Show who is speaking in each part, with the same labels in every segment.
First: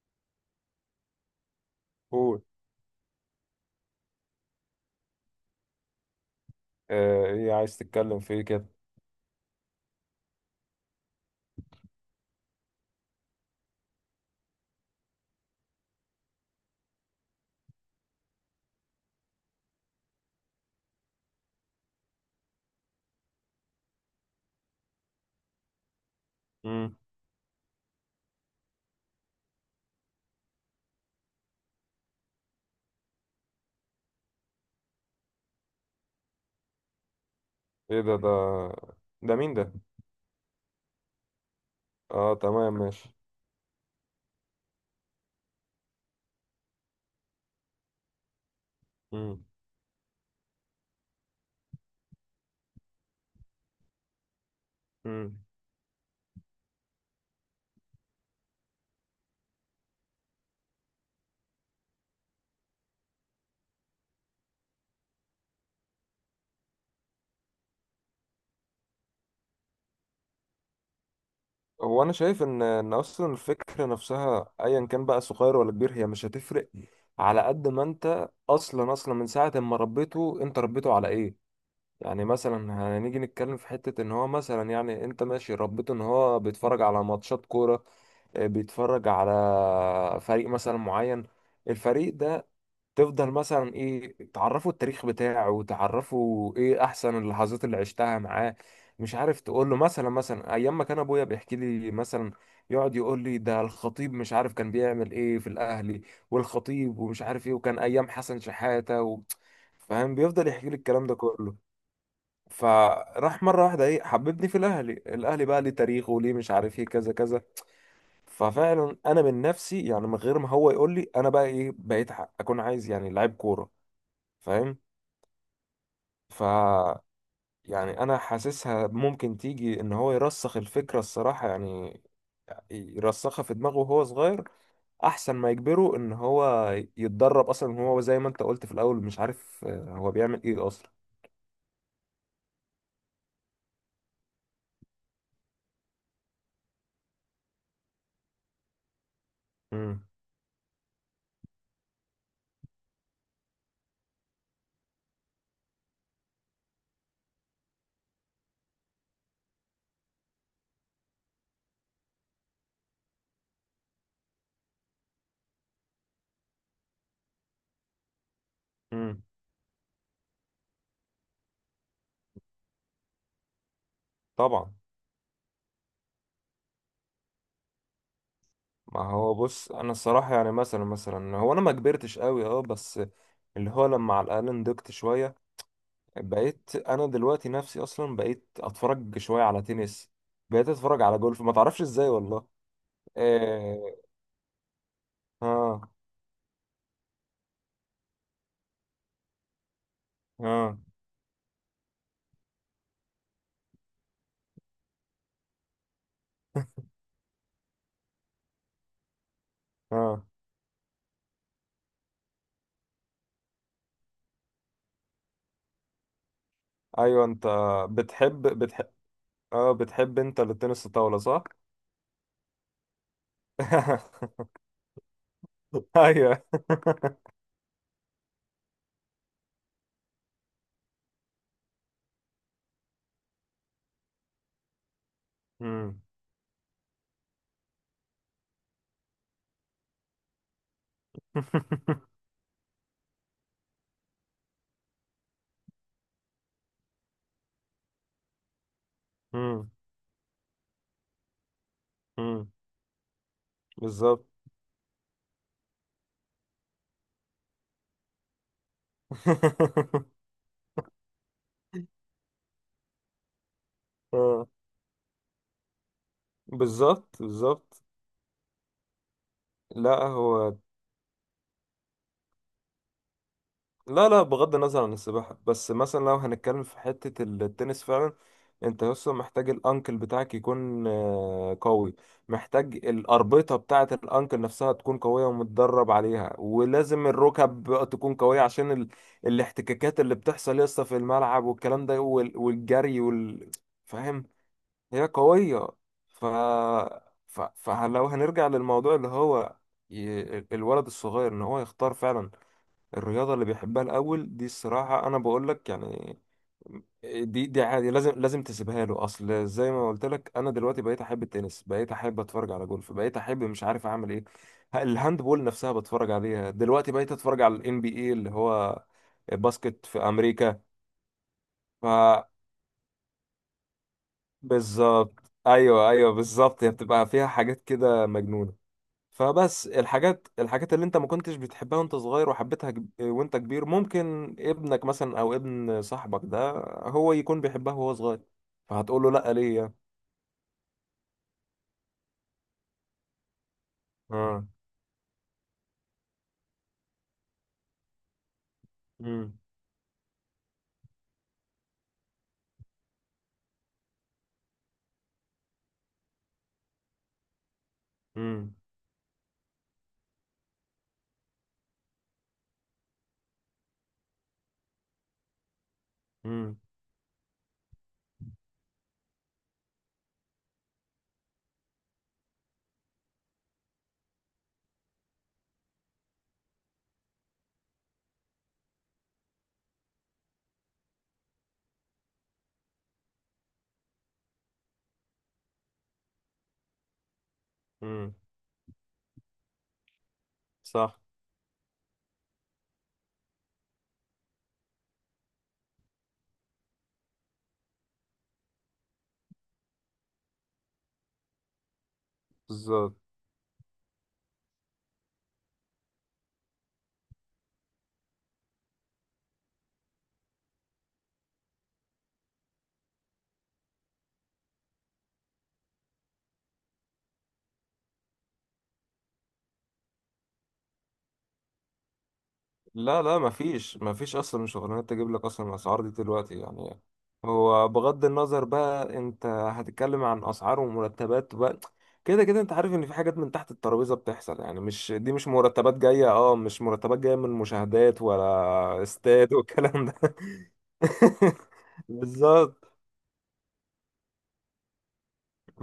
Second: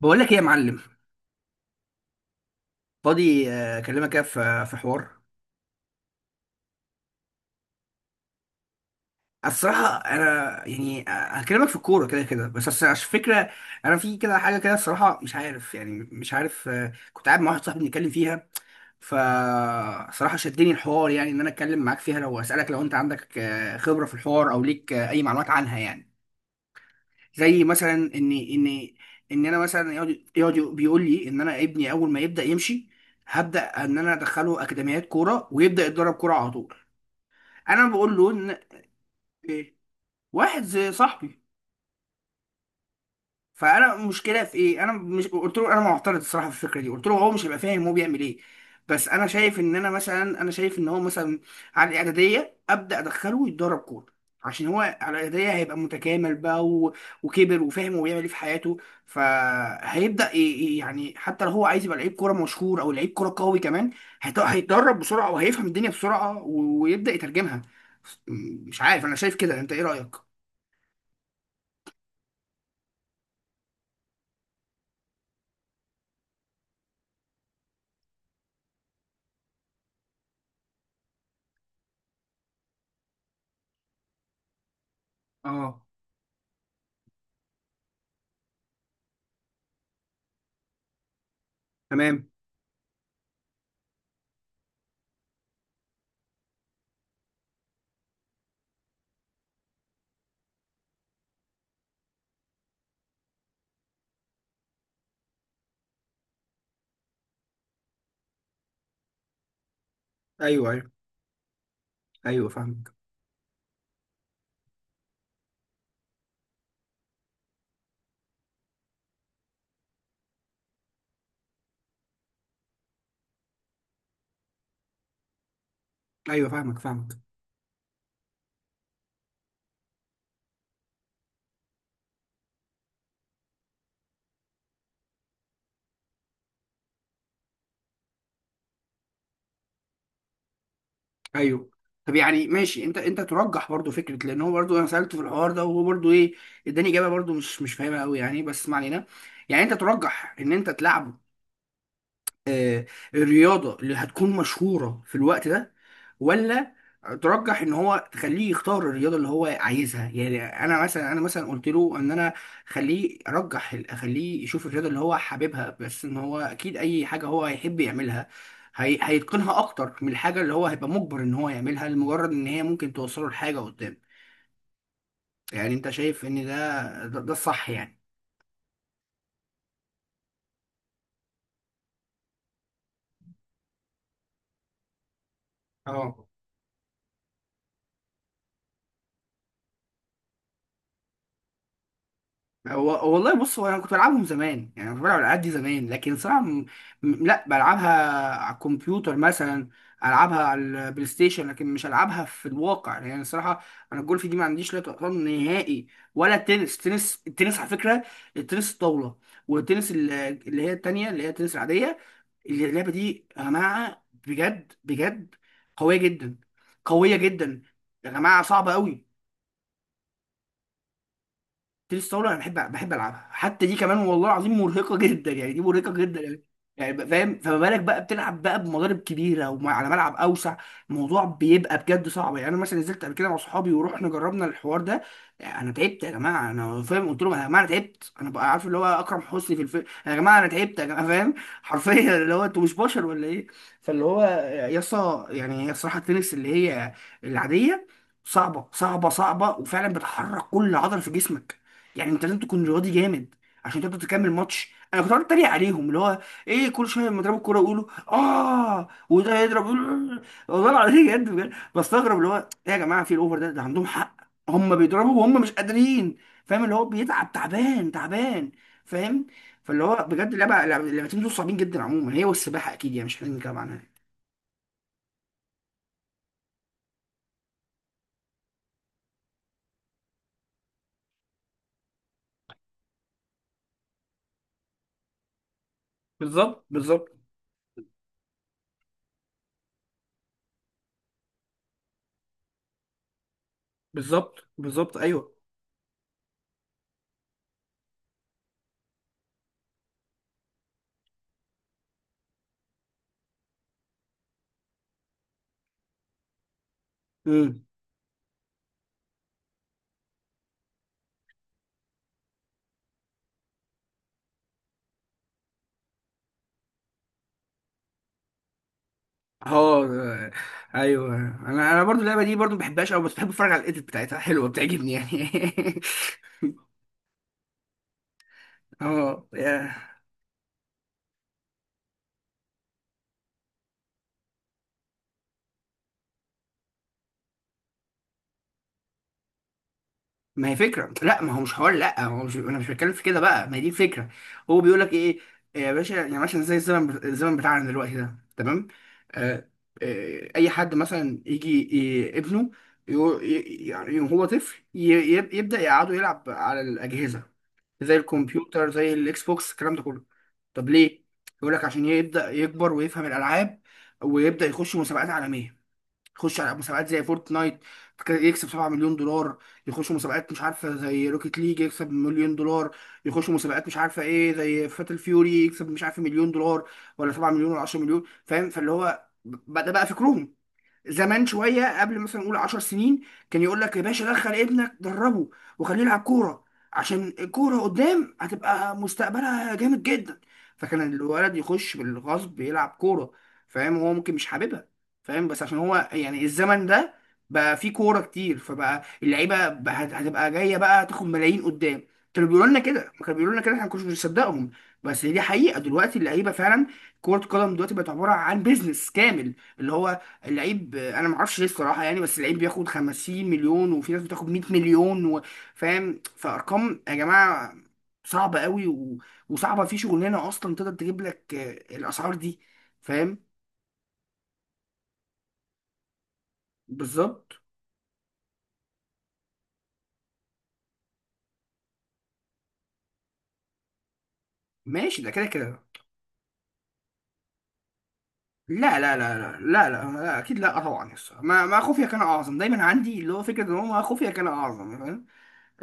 Speaker 1: بقول لك ايه يا معلم؟
Speaker 2: قول.
Speaker 1: فاضي؟ اكلمك كده في حوار.
Speaker 2: ايه عايز تتكلم في ايه كده؟
Speaker 1: الصراحه انا، يعني هكلمك في الكوره كده كده، بس أصل عشان فكره. انا في كده حاجه كده، الصراحه مش عارف، كنت قاعد مع واحد صاحبي بنتكلم فيها. فصراحه شدني الحوار، يعني ان انا اتكلم معاك فيها. لو اسالك، لو انت عندك خبره في الحوار، او ليك اي معلومات عنها يعني.
Speaker 2: مم.
Speaker 1: زي مثلا ان انا مثلا، يقعد بيقول لي ان انا ابني اول ما يبدا يمشي هبدا ان انا ادخله اكاديميات كوره، ويبدا يتدرب كوره على طول. انا
Speaker 2: ايه
Speaker 1: بقول
Speaker 2: ده. ده
Speaker 1: له ان،
Speaker 2: ده مين ده؟
Speaker 1: إيه؟ واحد زي صاحبي.
Speaker 2: اه، تمام ماشي.
Speaker 1: فانا المشكله في ايه، انا مش قلت له انا معترض الصراحه في الفكره دي، قلت له هو مش هيبقى فاهم هو بيعمل ايه. بس انا
Speaker 2: مم.
Speaker 1: شايف ان انا مثلا، انا شايف ان هو مثلا على الاعداديه ابدا ادخله يتدرب كوره، عشان هو على
Speaker 2: مم.
Speaker 1: الاعداديه هيبقى متكامل بقى. وكبر وفاهم هو بيعمل ايه في حياته، فهيبدا يعني حتى لو هو عايز يبقى لعيب كوره مشهور، او لعيب كوره قوي كمان، هيتدرب بسرعه وهيفهم الدنيا بسرعه، ويبدا يترجمها. مش عارف، انا شايف كده. انت ايه رايك؟
Speaker 2: هو انا شايف ان اصلا الفكره نفسها، ايا كان بقى صغير ولا كبير، هي مش هتفرق. على قد ما انت اصلا من ساعه ما ربيته، انت ربيته على ايه؟ يعني مثلا، هنيجي نتكلم في حته ان هو مثلا، يعني انت ماشي
Speaker 1: اه،
Speaker 2: ربيته ان هو بيتفرج على ماتشات كوره. بيتفرج على فريق مثلا معين، الفريق
Speaker 1: تمام.
Speaker 2: ده. تفضل مثلا، ايه، تعرفوا التاريخ بتاعه وتعرفوا ايه احسن اللحظات اللي عشتها معاه. مش عارف، تقول له مثلا ايام ما كان ابويا بيحكي لي مثلا، يقعد يقول لي ده الخطيب مش عارف كان بيعمل ايه في الاهلي، والخطيب ومش عارف ايه، وكان ايام حسن شحاتة و... فاهم، بيفضل
Speaker 1: ايوه،
Speaker 2: يحكي لي
Speaker 1: ايوه،
Speaker 2: الكلام ده كله.
Speaker 1: ايوه فاهمك.
Speaker 2: فراح مرة واحدة، ايه، حببني في الاهلي. الاهلي بقى ليه تاريخه، وليه مش عارف ايه، كذا كذا. ففعلا انا من نفسي يعني، من غير ما هو يقول لي، انا بقى ايه، بقيت اكون عايز يعني لعيب كورة، فاهم. ف
Speaker 1: ايوه فاهمك فاهمك.
Speaker 2: يعني انا حاسسها ممكن تيجي ان هو يرسخ الفكره الصراحه يعني، يرسخها في دماغه وهو صغير، احسن ما يجبره ان هو يتدرب اصلا. هو زي ما انت قلت في الاول، مش عارف هو بيعمل ايه اصلا.
Speaker 1: ايوه. طب يعني ماشي، انت ترجح برضو فكره، لان هو برضو انا سالته في الحوار ده وهو برضو ايه، اداني اجابه برضو مش فاهمها قوي يعني، بس ما علينا. يعني انت
Speaker 2: امم.
Speaker 1: ترجح ان انت تلعبه آه، الرياضة اللي هتكون مشهورة في الوقت ده، ولا ترجح ان هو تخليه يختار الرياضة اللي هو عايزها؟ يعني انا مثلا، انا مثلا قلت له ان انا خليه، ارجح اخليه يشوف الرياضة اللي هو حاببها، بس ان هو اكيد اي حاجة هو هيحب يعملها
Speaker 2: امم.
Speaker 1: هيتقنها اكتر من الحاجة اللي هو هيبقى مجبر ان هو يعملها، لمجرد ان هي ممكن توصله لحاجة قدام.
Speaker 2: طبعا.
Speaker 1: يعني انت شايف ان ده الصح يعني؟
Speaker 2: ما هو بص، انا الصراحه يعني مثلا هو انا ما كبرتش قوي، اه بس اللي هو لما على الاقل نضجت شويه،
Speaker 1: اه.
Speaker 2: بقيت انا دلوقتي نفسي اصلا بقيت اتفرج شويه على تنس، بقيت اتفرج على جولف، ما تعرفش ازاي والله.
Speaker 1: هو والله بص، هو انا كنت
Speaker 2: إيه.
Speaker 1: بلعبهم زمان، يعني كنت بلعب الالعاب دي
Speaker 2: اه.
Speaker 1: زمان، لكن صراحه، لا بلعبها على الكمبيوتر مثلا، العبها على
Speaker 2: اه.
Speaker 1: البلاي ستيشن، لكن مش العبها في الواقع يعني الصراحه. انا الجولف دي ما عنديش لا طقطان نهائي، ولا التنس. التنس التنس على فكره، التنس الطاوله، والتنس ال-
Speaker 2: اه.
Speaker 1: اللي هي التانيه، اللي هي التنس العاديه، اللعبه دي يا جماعه بجد بجد قويه جدا، قويه
Speaker 2: ايوه، انت
Speaker 1: جدا. يا جماعه
Speaker 2: بتحب
Speaker 1: صعبه
Speaker 2: بتحب
Speaker 1: قوي.
Speaker 2: اه، بتحب انت التنس الطاولة، صح؟
Speaker 1: تنس طاوله انا بحب، العبها حتى دي كمان، والله العظيم مرهقه جدا يعني، دي مرهقه جدا يعني.
Speaker 2: ايوه.
Speaker 1: يعني فاهم؟ فما بالك بقى بتلعب بقى بمضارب كبيره وعلى ملعب اوسع، الموضوع بيبقى بجد صعب يعني. انا مثلا نزلت قبل كده مع صحابي ورحنا جربنا الحوار ده، انا
Speaker 2: مم.
Speaker 1: تعبت يا جماعه انا، فاهم؟ قلت لهم يا جماعه انا تعبت، انا بقى عارف اللي هو اكرم حسني في الفيلم، يا جماعه انا تعبت يا جماعه، فاهم حرفيا اللي هو انتوا مش بشر ولا ايه. فاللي هو يا اسطى يعني، هي الصراحه التنس اللي هي العاديه صعبه صعبه صعبه،
Speaker 2: مم.
Speaker 1: وفعلا بتحرك كل عضله في جسمك. يعني انت لازم
Speaker 2: مم.
Speaker 1: تكون رياضي جامد عشان تقدر
Speaker 2: بالظبط.
Speaker 1: تكمل ماتش. انا كنت قاعد اتريق عليهم، اللي هو ايه، كل شويه لما يضربوا الكوره يقولوا اه، وده يضرب يقولوا آه. والله العظيم بجد بجد بستغرب، اللي هو ايه يا جماعه، في الاوفر ده عندهم حق،
Speaker 2: اه،
Speaker 1: هم بيضربوا وهم مش قادرين. فاهم؟ اللي هو
Speaker 2: بالظبط
Speaker 1: بيتعب،
Speaker 2: بالظبط.
Speaker 1: تعبان تعبان. فاهم؟ فاللي
Speaker 2: لا،
Speaker 1: هو بجد
Speaker 2: هو،
Speaker 1: اللعبه، اللعبتين دول صعبين جدا عموما، هي والسباحه اكيد، يعني مش محتاجين نتكلم عنها.
Speaker 2: لا لا، بغض النظر عن السباحة، بس مثلا لو هنتكلم في حتة التنس فعلا، انت لسه محتاج الانكل بتاعك يكون قوي. محتاج الأربطة بتاعة الانكل نفسها تكون قوية ومتدرب عليها،
Speaker 1: بالظبط،
Speaker 2: ولازم
Speaker 1: بالظبط،
Speaker 2: الركب تكون قوية عشان الاحتكاكات اللي بتحصل لسه في الملعب والكلام ده والجري فاهم.
Speaker 1: بالظبط، بالظبط.
Speaker 2: هي
Speaker 1: ايوه.
Speaker 2: قوية. ف... فلو هنرجع للموضوع اللي هو، الولد الصغير ان هو يختار فعلا الرياضة اللي بيحبها الأول. دي الصراحة أنا بقول لك يعني، دي
Speaker 1: مم.
Speaker 2: دي عادي، لازم لازم تسيبها له. أصل زي ما قلت لك، أنا دلوقتي بقيت أحب التنس، بقيت أحب أتفرج على جولف، بقيت أحب مش عارف أعمل إيه. الهاند بول نفسها بتفرج عليها دلوقتي، بقيت أتفرج على ال NBA اللي هو
Speaker 1: اه
Speaker 2: باسكت في
Speaker 1: ده-
Speaker 2: أمريكا.
Speaker 1: ايوه، انا
Speaker 2: ف
Speaker 1: برضو اللعبه دي برضو ما بحبهاش قوي، بس بحب اتفرج على الايديت بتاعتها، حلوه بتعجبني يعني.
Speaker 2: بالظبط، أيوه أيوه، بالظبط هي بتبقى فيها حاجات كده مجنونة.
Speaker 1: اه
Speaker 2: فبس
Speaker 1: يا-
Speaker 2: الحاجات اللي انت ما كنتش بتحبها وانت صغير وحبيتها وانت كبير، ممكن ابنك مثلا او ابن صاحبك ده هو يكون بيحبها وهو صغير. فهتقول له لا؟ ليه يعني؟
Speaker 1: ما هي فكره، لا ما هو مش حوار، لا هو مش، انا مش بتكلم في كده بقى، ما هي دي الفكره.
Speaker 2: اه.
Speaker 1: هو بيقول لك ايه يا باشا، يعني مثلا زي الزمن، بتاعنا دلوقتي ده تمام،
Speaker 2: امم.
Speaker 1: آه اي حد مثلا يجي ابنه، يو- ي- يعني هو طفل، يبدا يقعده يلعب على الاجهزه، زي
Speaker 2: امم.
Speaker 1: الكمبيوتر زي الاكس بوكس الكلام ده كله. طب ليه؟ يقول لك عشان يبدأ يكبر ويفهم الألعاب، ويبدأ يخش مسابقات عالمية، يخش
Speaker 2: امم.
Speaker 1: على مسابقات زي فورتنايت، يكسب 7 مليون دولار، يخش مسابقات مش عارفة زي روكيت ليج يكسب مليون دولار، يخش مسابقات مش عارفة ايه زي فاتل فيوري يكسب مش عارف مليون دولار ولا 7 مليون ولا 10 مليون. فاهم؟ ده بقى فكرهم. زمان شويه قبل، مثلا نقول 10 سنين، كان يقول لك يا باشا دخل ابنك دربه وخليه يلعب كوره، عشان الكوره
Speaker 2: امم.
Speaker 1: قدام هتبقى مستقبلها جامد جدا. فكان
Speaker 2: صح.
Speaker 1: الولد يخش بالغصب يلعب كوره، فاهم؟ هو ممكن مش حاببها، فاهم؟ بس عشان هو يعني، الزمن ده بقى فيه كوره كتير، فبقى اللعيبه بقى هتبقى جايه بقى تاخد ملايين قدام. كانوا بيقولوا لنا كده،
Speaker 2: بالظبط.
Speaker 1: كانوا بيقولوا لنا كده احنا ما كناش بنصدقهم، بس دي حقيقه دلوقتي اللعيبه فعلا. كرة القدم دلوقتي بقت عبارة عن بيزنس كامل، اللي هو اللعيب، انا ما اعرفش ليه الصراحه يعني، بس اللعيب بياخد 50 مليون، وفي ناس بتاخد 100 مليون فاهم؟ فارقام يا جماعه صعبه قوي، وصعبه في شغلانه اصلا تقدر تجيب لك الاسعار دي.
Speaker 2: لا
Speaker 1: فاهم؟
Speaker 2: لا، مفيش اصلا شغلانات تجيب لك اصلا الاسعار دي دلوقتي يعني.
Speaker 1: بالظبط.
Speaker 2: هو بغض النظر بقى، انت هتتكلم عن اسعار ومرتبات بقى. كده كده انت عارف ان في حاجات من تحت الترابيزه بتحصل يعني، مش
Speaker 1: ماشي، ده
Speaker 2: دي،
Speaker 1: كده
Speaker 2: مش
Speaker 1: كده.
Speaker 2: مرتبات جايه، اه مش مرتبات جايه من مشاهدات
Speaker 1: لا
Speaker 2: ولا
Speaker 1: لا لا
Speaker 2: استاد
Speaker 1: لا لا
Speaker 2: والكلام
Speaker 1: لا,
Speaker 2: ده.
Speaker 1: لا اكيد لا طبعا. يس، ما ما خفيا كان اعظم دايما
Speaker 2: بالظبط
Speaker 1: عندي، اللي هو فكره ان هو ما خفيا كان اعظم. فاهم؟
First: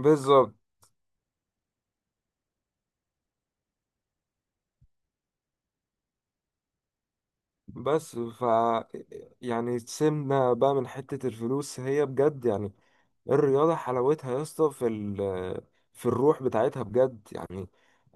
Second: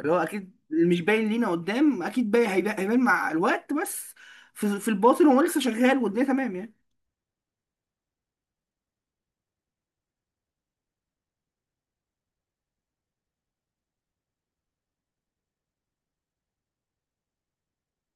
Speaker 1: اللي هو اكيد اللي مش باين لينا قدام اكيد باين هيبان، هيبان مع الوقت، بس في الباطن هو لسه شغال، والدنيا تمام يعني.
Speaker 2: بس يعني سيبنا بقى من حتة الفلوس، هي بجد يعني، الرياضة حلاوتها يا اسطى في الروح بتاعتها بجد يعني.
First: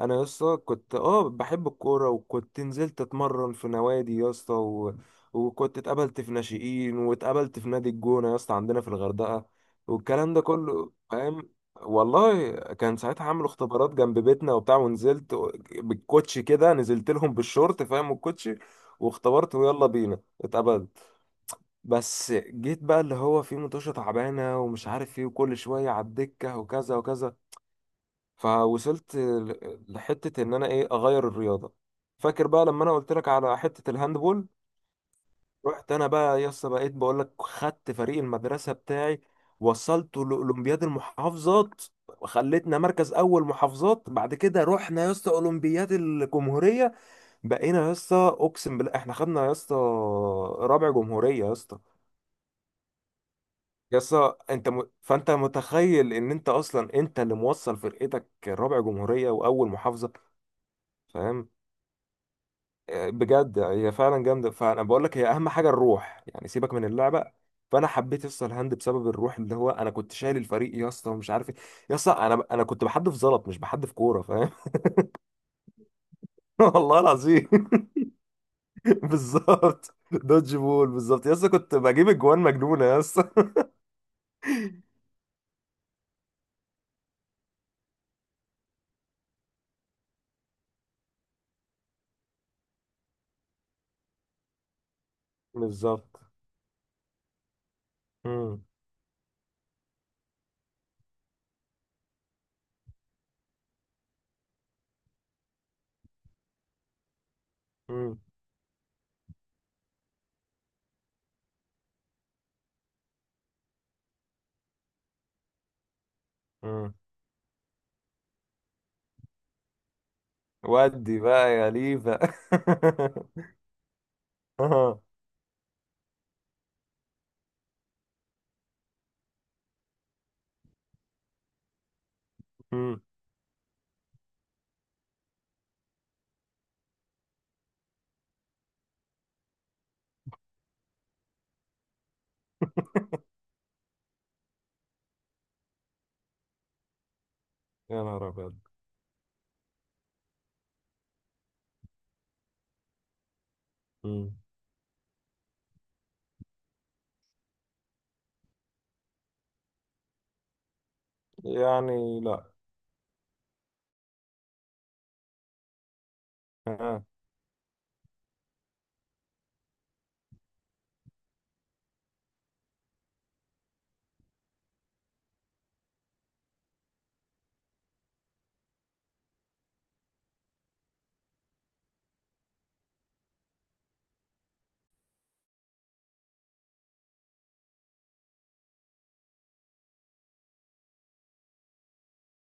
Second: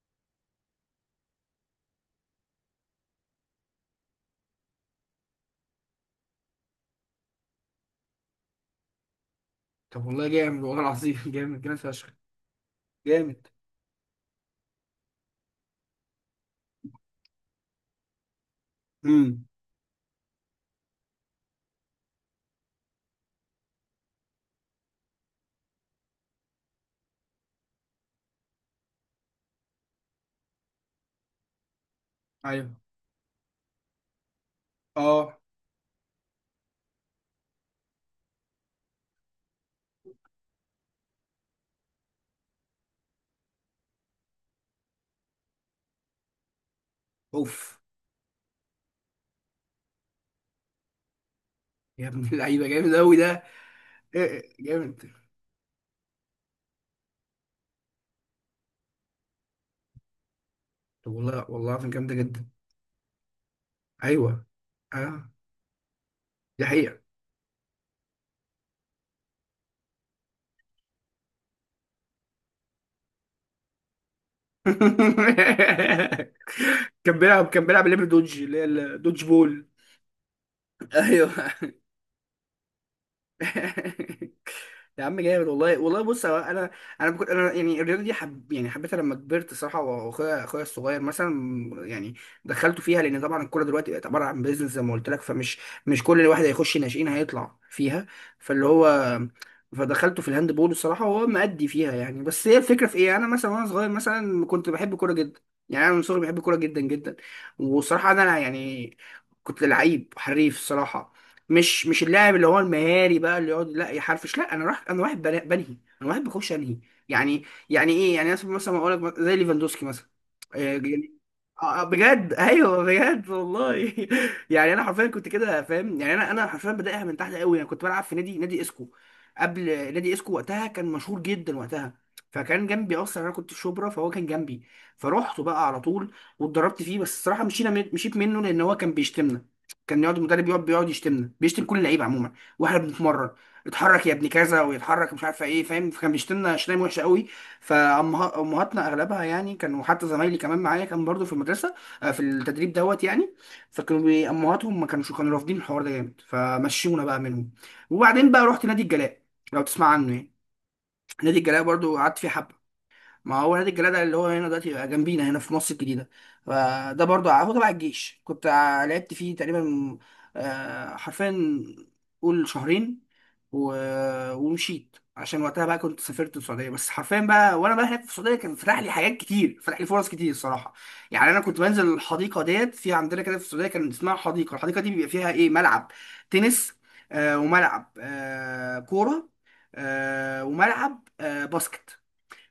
Speaker 2: انا يا اسطى كنت، بحب الكورة وكنت نزلت اتمرن في نوادي يا اسطى وكنت اتقابلت في ناشئين واتقابلت في نادي الجونة يا اسطى عندنا في الغردقة،
Speaker 1: طب والله
Speaker 2: والكلام ده
Speaker 1: جامد، والله
Speaker 2: كله
Speaker 1: العظيم
Speaker 2: فاهم.
Speaker 1: جامد جامد فشخ.
Speaker 2: والله كان ساعتها عاملوا
Speaker 1: جامد.
Speaker 2: اختبارات جنب بيتنا وبتاع، ونزلت بالكوتشي كده، نزلت لهم بالشورت، فاهم، الكوتشي،
Speaker 1: امم.
Speaker 2: واختبرت ويلا بينا اتقبلت. بس جيت بقى اللي هو في متوشة تعبانة ومش عارف ايه، وكل شوية على الدكة وكذا وكذا، فوصلت لحتة ان انا، ايه، اغير الرياضة. فاكر بقى
Speaker 1: ايوه.
Speaker 2: لما انا قلت لك على حتة الهاندبول،
Speaker 1: اه.
Speaker 2: رحت انا بقى يس، بقيت بقول لك، خدت فريق المدرسة بتاعي، وصلته لاولمبياد المحافظات، وخلتنا مركز اول محافظات. بعد كده رحنا يا اسطى اولمبياد الجمهورية،
Speaker 1: اوف.
Speaker 2: بقينا يا اسطى، اقسم بالله احنا خدنا يا اسطى رابع جمهوريه يا اسطى.
Speaker 1: يا ابن اللعيبه جامد قوي ده.
Speaker 2: يا
Speaker 1: إيه
Speaker 2: اسطى
Speaker 1: إيه،
Speaker 2: انت
Speaker 1: جامد.
Speaker 2: فانت متخيل ان انت اصلا انت اللي موصل فرقتك رابع جمهوريه واول محافظه،
Speaker 1: طب
Speaker 2: فاهم.
Speaker 1: والله، والله العظيم جامده جدا.
Speaker 2: بجد هي فعلا
Speaker 1: ايوه.
Speaker 2: جامده. فانا بقول لك هي
Speaker 1: اه.
Speaker 2: اهم حاجه الروح، يعني
Speaker 1: دي
Speaker 2: سيبك من
Speaker 1: حقيقه.
Speaker 2: اللعبه. فانا حبيت يا اسطى الهاند بسبب الروح، اللي هو انا كنت شايل الفريق يا اسطى ومش عارف ايه. يا اسطى، انا كنت بحدف زلط، مش بحدف كوره، فاهم. والله
Speaker 1: كان بيلعب،
Speaker 2: العظيم.
Speaker 1: كان بيلعب لعبه دوج، اللي هي الدوج بول.
Speaker 2: بالظبط، دوج بول بالظبط،
Speaker 1: ايوه.
Speaker 2: يا اسطى كنت بجيب اجوان مجنونه يا اسطى.
Speaker 1: يا عم جامد، والله والله بص، هو انا انا بكون انا يعني الرياضه دي حب، يعني حبيتها لما كبرت صراحه. اخويا الصغير مثلا، يعني دخلته فيها، لان طبعا الكوره دلوقتي بقت عباره عن بيزنس زي ما قلت لك، مش
Speaker 2: بالظبط.
Speaker 1: كل الواحد هيخش ناشئين هيطلع فيها.
Speaker 2: مم.
Speaker 1: فاللي هو فدخلته في الهاند بول الصراحه، وهو مأدي فيها يعني. بس هي الفكره في ايه، انا مثلا وانا صغير مثلا كنت بحب الكوره جدا، يعني انا من صغري بحب الكوره جدا جدا. وصراحه
Speaker 2: مم.
Speaker 1: انا، يعني كنت لعيب حريف الصراحه، مش اللاعب اللي هو المهاري بقى، اللي يقعد لا يحرفش، لا، انا راح، انا واحد بنهي، انا واحد بخش انهي
Speaker 2: مم.
Speaker 1: يعني. يعني ايه يعني، مثلا مثلا اقول لك زي ليفاندوسكي مثلا، يعني.
Speaker 2: ودي بقى يا ليفا.
Speaker 1: بجد ايوه بجد والله. يعني انا
Speaker 2: آه.
Speaker 1: حرفيا كنت كده، فاهم؟ يعني انا حرفيا بدايها من تحت قوي، انا كنت بلعب في نادي اسكو قبل. نادي اسكو وقتها كان مشهور جدا وقتها، فكان جنبي،
Speaker 2: مم.
Speaker 1: اصلا انا كنت في شبرا فهو كان جنبي، فروحته بقى على طول واتدربت فيه. بس الصراحه مشينا، مشيت منه لان هو كان بيشتمنا، كان يقعد المدرب يقعد يشتمنا، بيشتم كل اللعيبه عموما واحنا بنتمرن. اتحرك يا ابن كذا ويتحرك مش عارفه ايه، فاهم؟ فكان بيشتمنا شتايم وحشه قوي،
Speaker 2: يا نهار ابيض.
Speaker 1: فامهاتنا اغلبها يعني كانوا، حتى زمايلي كمان معايا كان برضو في المدرسه، في التدريب دوت يعني،
Speaker 2: مم.
Speaker 1: امهاتهم ما كانوش، كانوا رافضين الحوار ده جامد، فمشونا بقى منهم. وبعدين بقى رحت نادي الجلاء، لو تسمع عنه يعني. نادي الجلاء برضو قعدت
Speaker 2: يعني
Speaker 1: فيه
Speaker 2: لا.
Speaker 1: حبه. ما هو نادي الجلالة اللي هو هنا دلوقتي بقى جنبينا هنا في مصر الجديدة. فده
Speaker 2: آه.
Speaker 1: برضه هو تبع الجيش، كنت لعبت فيه تقريبا حرفيا قول شهرين، ومشيت عشان وقتها بقى كنت سافرت السعودية. بس حرفيا بقى وانا بقى هناك في السعودية، كان فتح لي حاجات كتير، فتح لي فرص كتير الصراحة. يعني انا كنت بنزل الحديقة ديت في عندنا كده في السعودية، كان اسمها حديقة، الحديقة دي بيبقى فيها ايه، ملعب تنس، وملعب كورة، وملعب باسكت.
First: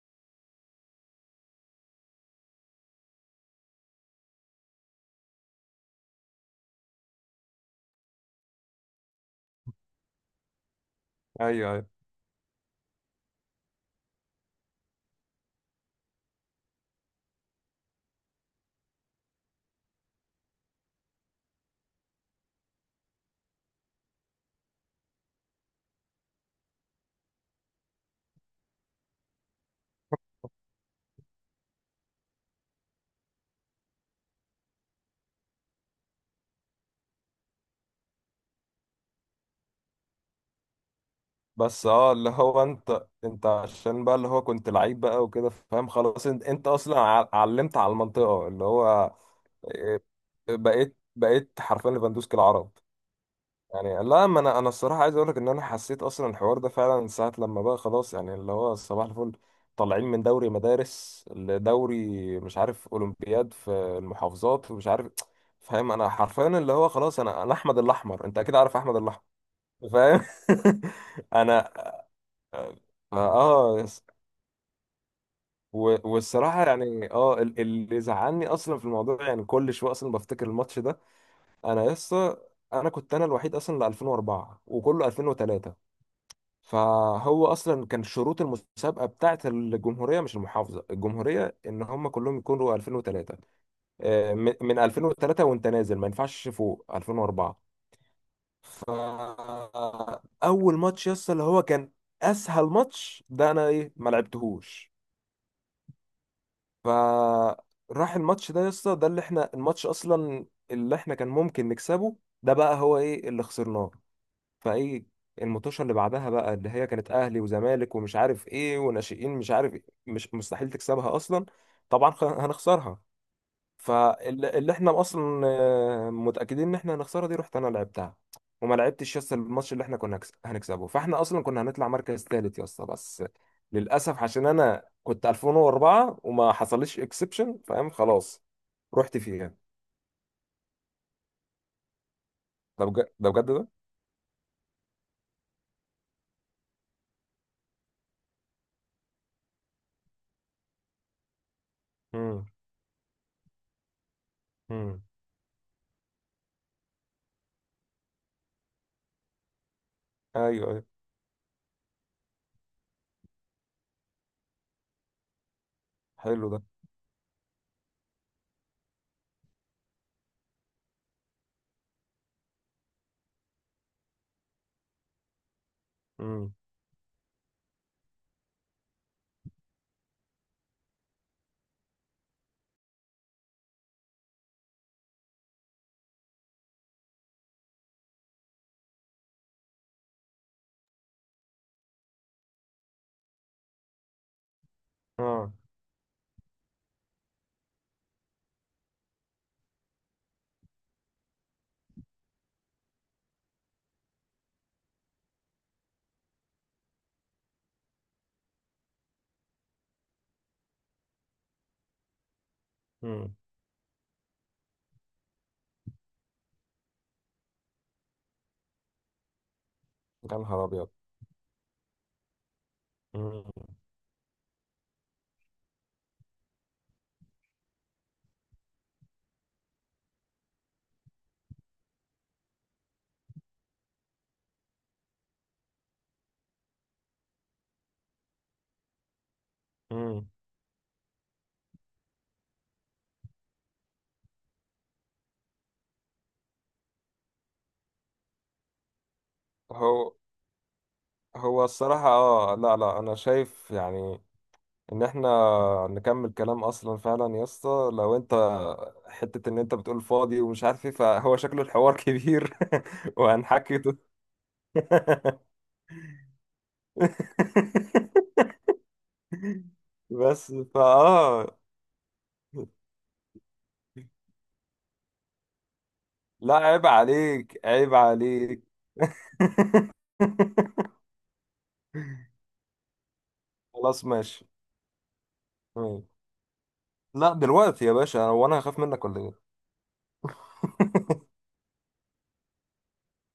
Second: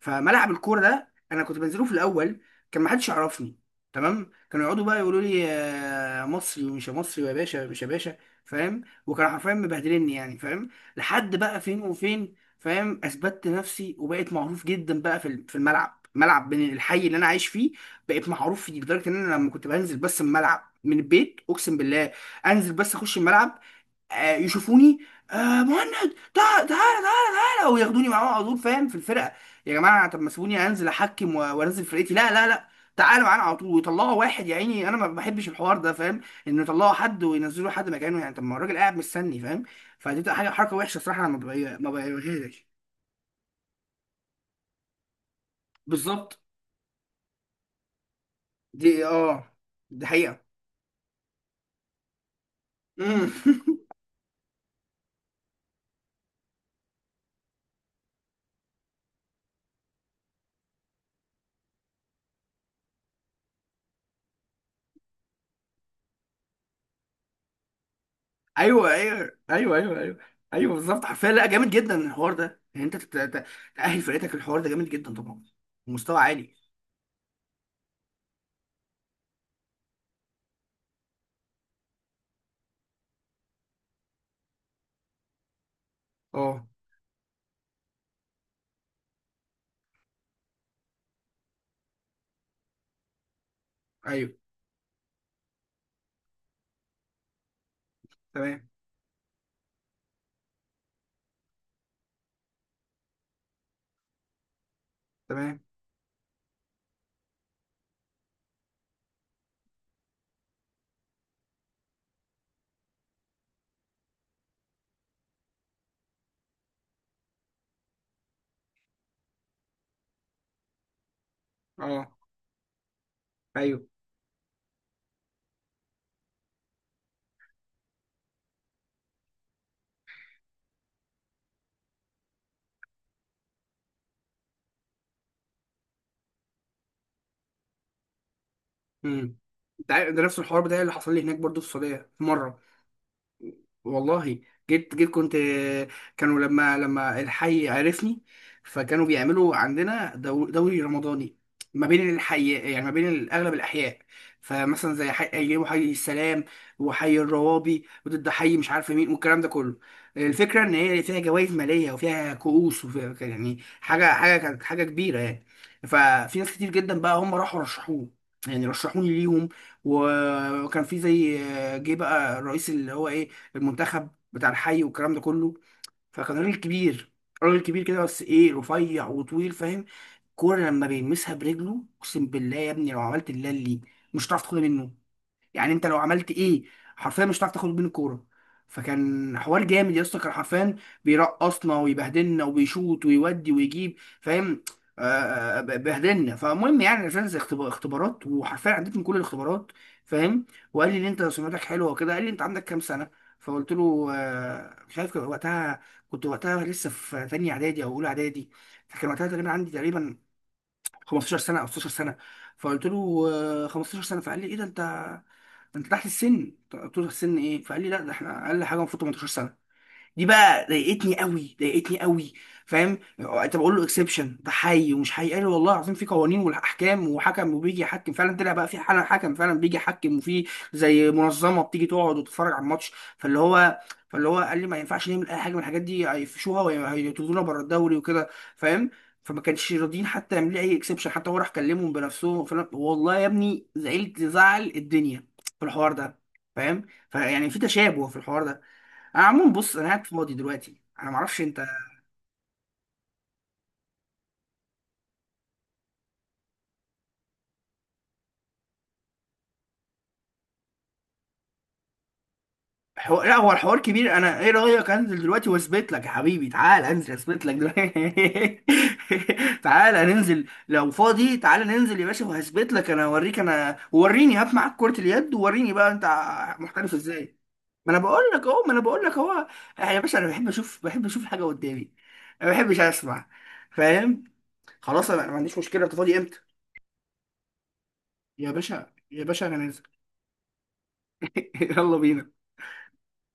Speaker 1: فملعب الكوره ده انا كنت بنزله في الاول كان ما حدش يعرفني، تمام؟ كانوا يقعدوا بقى يقولوا لي يا مصري ومش يا مصري، ويا باشا مش يا باشا، فاهم؟ وكانوا حرفيا مبهدلني يعني، فاهم؟ لحد بقى
Speaker 2: ايوه
Speaker 1: فين
Speaker 2: ايوه.
Speaker 1: وفين، فاهم؟ اثبتت نفسي وبقيت معروف جدا بقى في الملعب، ملعب بين الحي اللي انا عايش فيه. بقيت معروف فيه لدرجه ان انا لما كنت بنزل بس الملعب من البيت، اقسم بالله انزل بس اخش الملعب، يشوفوني، آه مهند تعال تعال تعال تعال، وياخدوني معاهم على طول، فاهم؟ في الفرقه. يا جماعه طب ما سيبوني انزل احكم وانزل فرقتي. لا لا لا، تعالوا معانا على طول، ويطلعوا واحد يا عيني، انا ما بحبش الحوار ده، فاهم؟ انه يطلعوا حد وينزلوا حد مكانه يعني، طب ما هو الراجل قاعد مستني، فاهم؟ فدي بتبقى حاجه، حركه وحشه صراحه، انا
Speaker 2: بس،
Speaker 1: ما
Speaker 2: اه، اللي هو
Speaker 1: بغيرش.
Speaker 2: انت عشان بقى اللي هو كنت لعيب بقى وكده، فاهم، خلاص
Speaker 1: بالظبط.
Speaker 2: انت اصلا علمت على المنطقة اللي
Speaker 1: دي
Speaker 2: هو.
Speaker 1: اه،
Speaker 2: إيه،
Speaker 1: دي حقيقه.
Speaker 2: بقيت حرفيا ليفاندوسكي العرب.
Speaker 1: مم.
Speaker 2: يعني لا، ما انا الصراحه عايز اقول لك ان انا حسيت اصلا الحوار ده فعلا ساعه لما بقى خلاص، يعني اللي هو صباح الفل، طالعين من دوري مدارس لدوري، مش عارف اولمبياد في المحافظات ومش عارف، فاهم. انا حرفيا اللي هو خلاص، انا احمد الاحمر، انت اكيد عارف
Speaker 1: ايوه
Speaker 2: احمد الاحمر،
Speaker 1: ايوه ايوه ايوه ايوه.
Speaker 2: فاهم.
Speaker 1: ايوه بالظبط، حرفيا. لا جامد
Speaker 2: انا،
Speaker 1: جدا الحوار ده، يعني انت
Speaker 2: اه،
Speaker 1: تأهل
Speaker 2: يس.
Speaker 1: فرقتك الحوار ده جامد جدا طبعا. مستوى عالي.
Speaker 2: والصراحه يعني اللي زعلني اصلا في الموضوع يعني، كل شويه اصلا بفتكر الماتش ده. انا لسه، انا كنت انا الوحيد اصلا ل 2004 وكله 2003.
Speaker 1: اه.
Speaker 2: فهو اصلا كان شروط المسابقه بتاعه الجمهوريه، مش المحافظه، الجمهوريه، ان هم كلهم يكونوا 2003.
Speaker 1: ايوه
Speaker 2: من 2003 وانت نازل، ما ينفعش فوق 2004.
Speaker 1: تمام
Speaker 2: فاول ماتش، يس اللي هو كان اسهل ماتش، ده انا ايه ما لعبتهوش.
Speaker 1: تمام.
Speaker 2: فراح الماتش ده يس، ده اللي احنا الماتش اصلا اللي احنا كان ممكن نكسبه، ده بقى هو ايه اللي خسرناه. فايه المطوشه اللي بعدها بقى، اللي هي كانت اهلي وزمالك ومش عارف ايه وناشئين مش عارف إيه، مش مستحيل تكسبها اصلا،
Speaker 1: اه.
Speaker 2: طبعا هنخسرها.
Speaker 1: ايوه.
Speaker 2: فاللي احنا اصلا متاكدين ان احنا هنخسرها دي، رحت انا لعبتها. وما لعبتش يس الماتش اللي احنا كنا هنكسبه، فاحنا اصلا كنا هنطلع مركز ثالث يس، بس للاسف عشان انا كنت 2004 وما حصلش اكسبشن، فاهم خلاص، رحت
Speaker 1: امم.
Speaker 2: فيها.
Speaker 1: ده نفس الحوار بتاعي اللي حصل لي هناك برضو في السعوديه في مره.
Speaker 2: ده بجد، ده بجد ده.
Speaker 1: والله جيت كنت، كانوا لما الحي عرفني، فكانوا بيعملوا عندنا دوري رمضاني ما بين
Speaker 2: امم.
Speaker 1: الحي، يعني ما بين اغلب الاحياء. فمثلا
Speaker 2: امم.
Speaker 1: زي حي، ايام حي السلام وحي الروابي، وضد حي مش عارف مين، والكلام ده كله.
Speaker 2: ايوه
Speaker 1: الفكره ان
Speaker 2: ايوه.
Speaker 1: هي فيها جوائز ماليه وفيها كؤوس، وفيها يعني حاجه، كانت حاجه كبيره يعني. ففي
Speaker 2: حلو
Speaker 1: ناس
Speaker 2: ده.
Speaker 1: كتير جدا بقى هم راحوا رشحوه، يعني رشحوني ليهم. وكان في زي، جه بقى الرئيس اللي هو ايه، في المنتخب بتاع الحي والكلام ده كله. فكان
Speaker 2: امم.
Speaker 1: راجل كبير، راجل كبير كده، بس ايه، رفيع وطويل، فاهم؟ الكوره لما بيلمسها برجله اقسم بالله يا ابني، لو عملت اللي، مش هتعرف تاخدها منه. يعني انت لو عملت ايه حرفيا مش هتعرف تاخد بين الكوره. فكان حوار جامد يا اسطى، كان حرفيا بيرقصنا ويبهدلنا، وبيشوط ويودي ويجيب، فاهم؟
Speaker 2: اه.
Speaker 1: بهدلنا. فالمهم يعني عشان زي اختبارات، وحرفيا عديت من كل الاختبارات، فاهم؟ وقال لي ان انت سمعتك حلوه وكده، قال لي انت عندك كام سنه؟ فقلت له مش عارف كان وقتها، كنت وقتها لسه في تانية اعدادي او اولى اعدادي، فكان وقتها تقريبا عندي تقريبا 15 سنه او 16 سنه. فقلت له 15 سنه، فقال لي ايه ده انت، انت تحت السن. قلت له السن ايه؟ فقال لي لا ده احنا اقل حاجه المفروض 18 سنه. دي
Speaker 2: يا نهار
Speaker 1: بقى
Speaker 2: ابيض.
Speaker 1: ضايقتني قوي، ضايقتني قوي، فاهم؟
Speaker 2: مم.
Speaker 1: طب اقول له اكسبشن، ده حي ومش حي، قال لي والله العظيم في قوانين والاحكام، وحكم وبيجي يحكم فعلا، طلع بقى في حالا حكم فعلا بيجي يحكم، وفي زي منظمه بتيجي تقعد وتتفرج على الماتش. فاللي هو، فاللي هو قال لي ما ينفعش نعمل اي حاجه من الحاجات دي، هيفشوها وهيطردونا بره الدوري وكده، فاهم؟ فما كانش راضيين
Speaker 2: مم.
Speaker 1: حتى يعملوا لي اي اكسبشن، حتى هو راح كلمهم بنفسهم. والله يا ابني زعلت زعل الدنيا في الحوار ده، فاهم؟ فيعني في تشابه في الحوار ده. انا عموما بص، انا
Speaker 2: هو
Speaker 1: قاعد فاضي دلوقتي، انا معرفش انت.
Speaker 2: هو الصراحة، اه، لا لا، انا شايف يعني ان احنا نكمل كلام اصلا فعلا يا اسطى، لو انت حتة ان انت بتقول فاضي ومش عارف ايه، فهو شكله الحوار كبير.
Speaker 1: لا هو
Speaker 2: وهنحكي
Speaker 1: الحوار كبير، انا ايه رايك انزل دلوقتي واثبت لك يا حبيبي، تعال انزل اثبت لك دلوقتي. تعال ننزل
Speaker 2: بس
Speaker 1: لو فاضي، تعال ننزل يا باشا وهثبت لك انا، اوريك انا، وريني، هات معاك كرة اليد ووريني بقى انت
Speaker 2: لا عيب
Speaker 1: محترف ازاي.
Speaker 2: عليك،
Speaker 1: ما
Speaker 2: عيب
Speaker 1: انا بقول لك اهو،
Speaker 2: عليك.
Speaker 1: ما انا بقول لك اهو. اه يا باشا، انا بحب اشوف، بحب اشوف حاجه قدامي، ما بحبش اسمع،
Speaker 2: خلاص
Speaker 1: فاهم؟
Speaker 2: ماشي.
Speaker 1: خلاص، انا ما عنديش مشكله، انت
Speaker 2: ماشي.
Speaker 1: فاضي امتى؟
Speaker 2: لا، دلوقتي يا باشا، هو
Speaker 1: يا
Speaker 2: انا هخاف
Speaker 1: باشا
Speaker 2: منك ولا
Speaker 1: يا
Speaker 2: ايه؟
Speaker 1: باشا انا نازل. يلا بينا.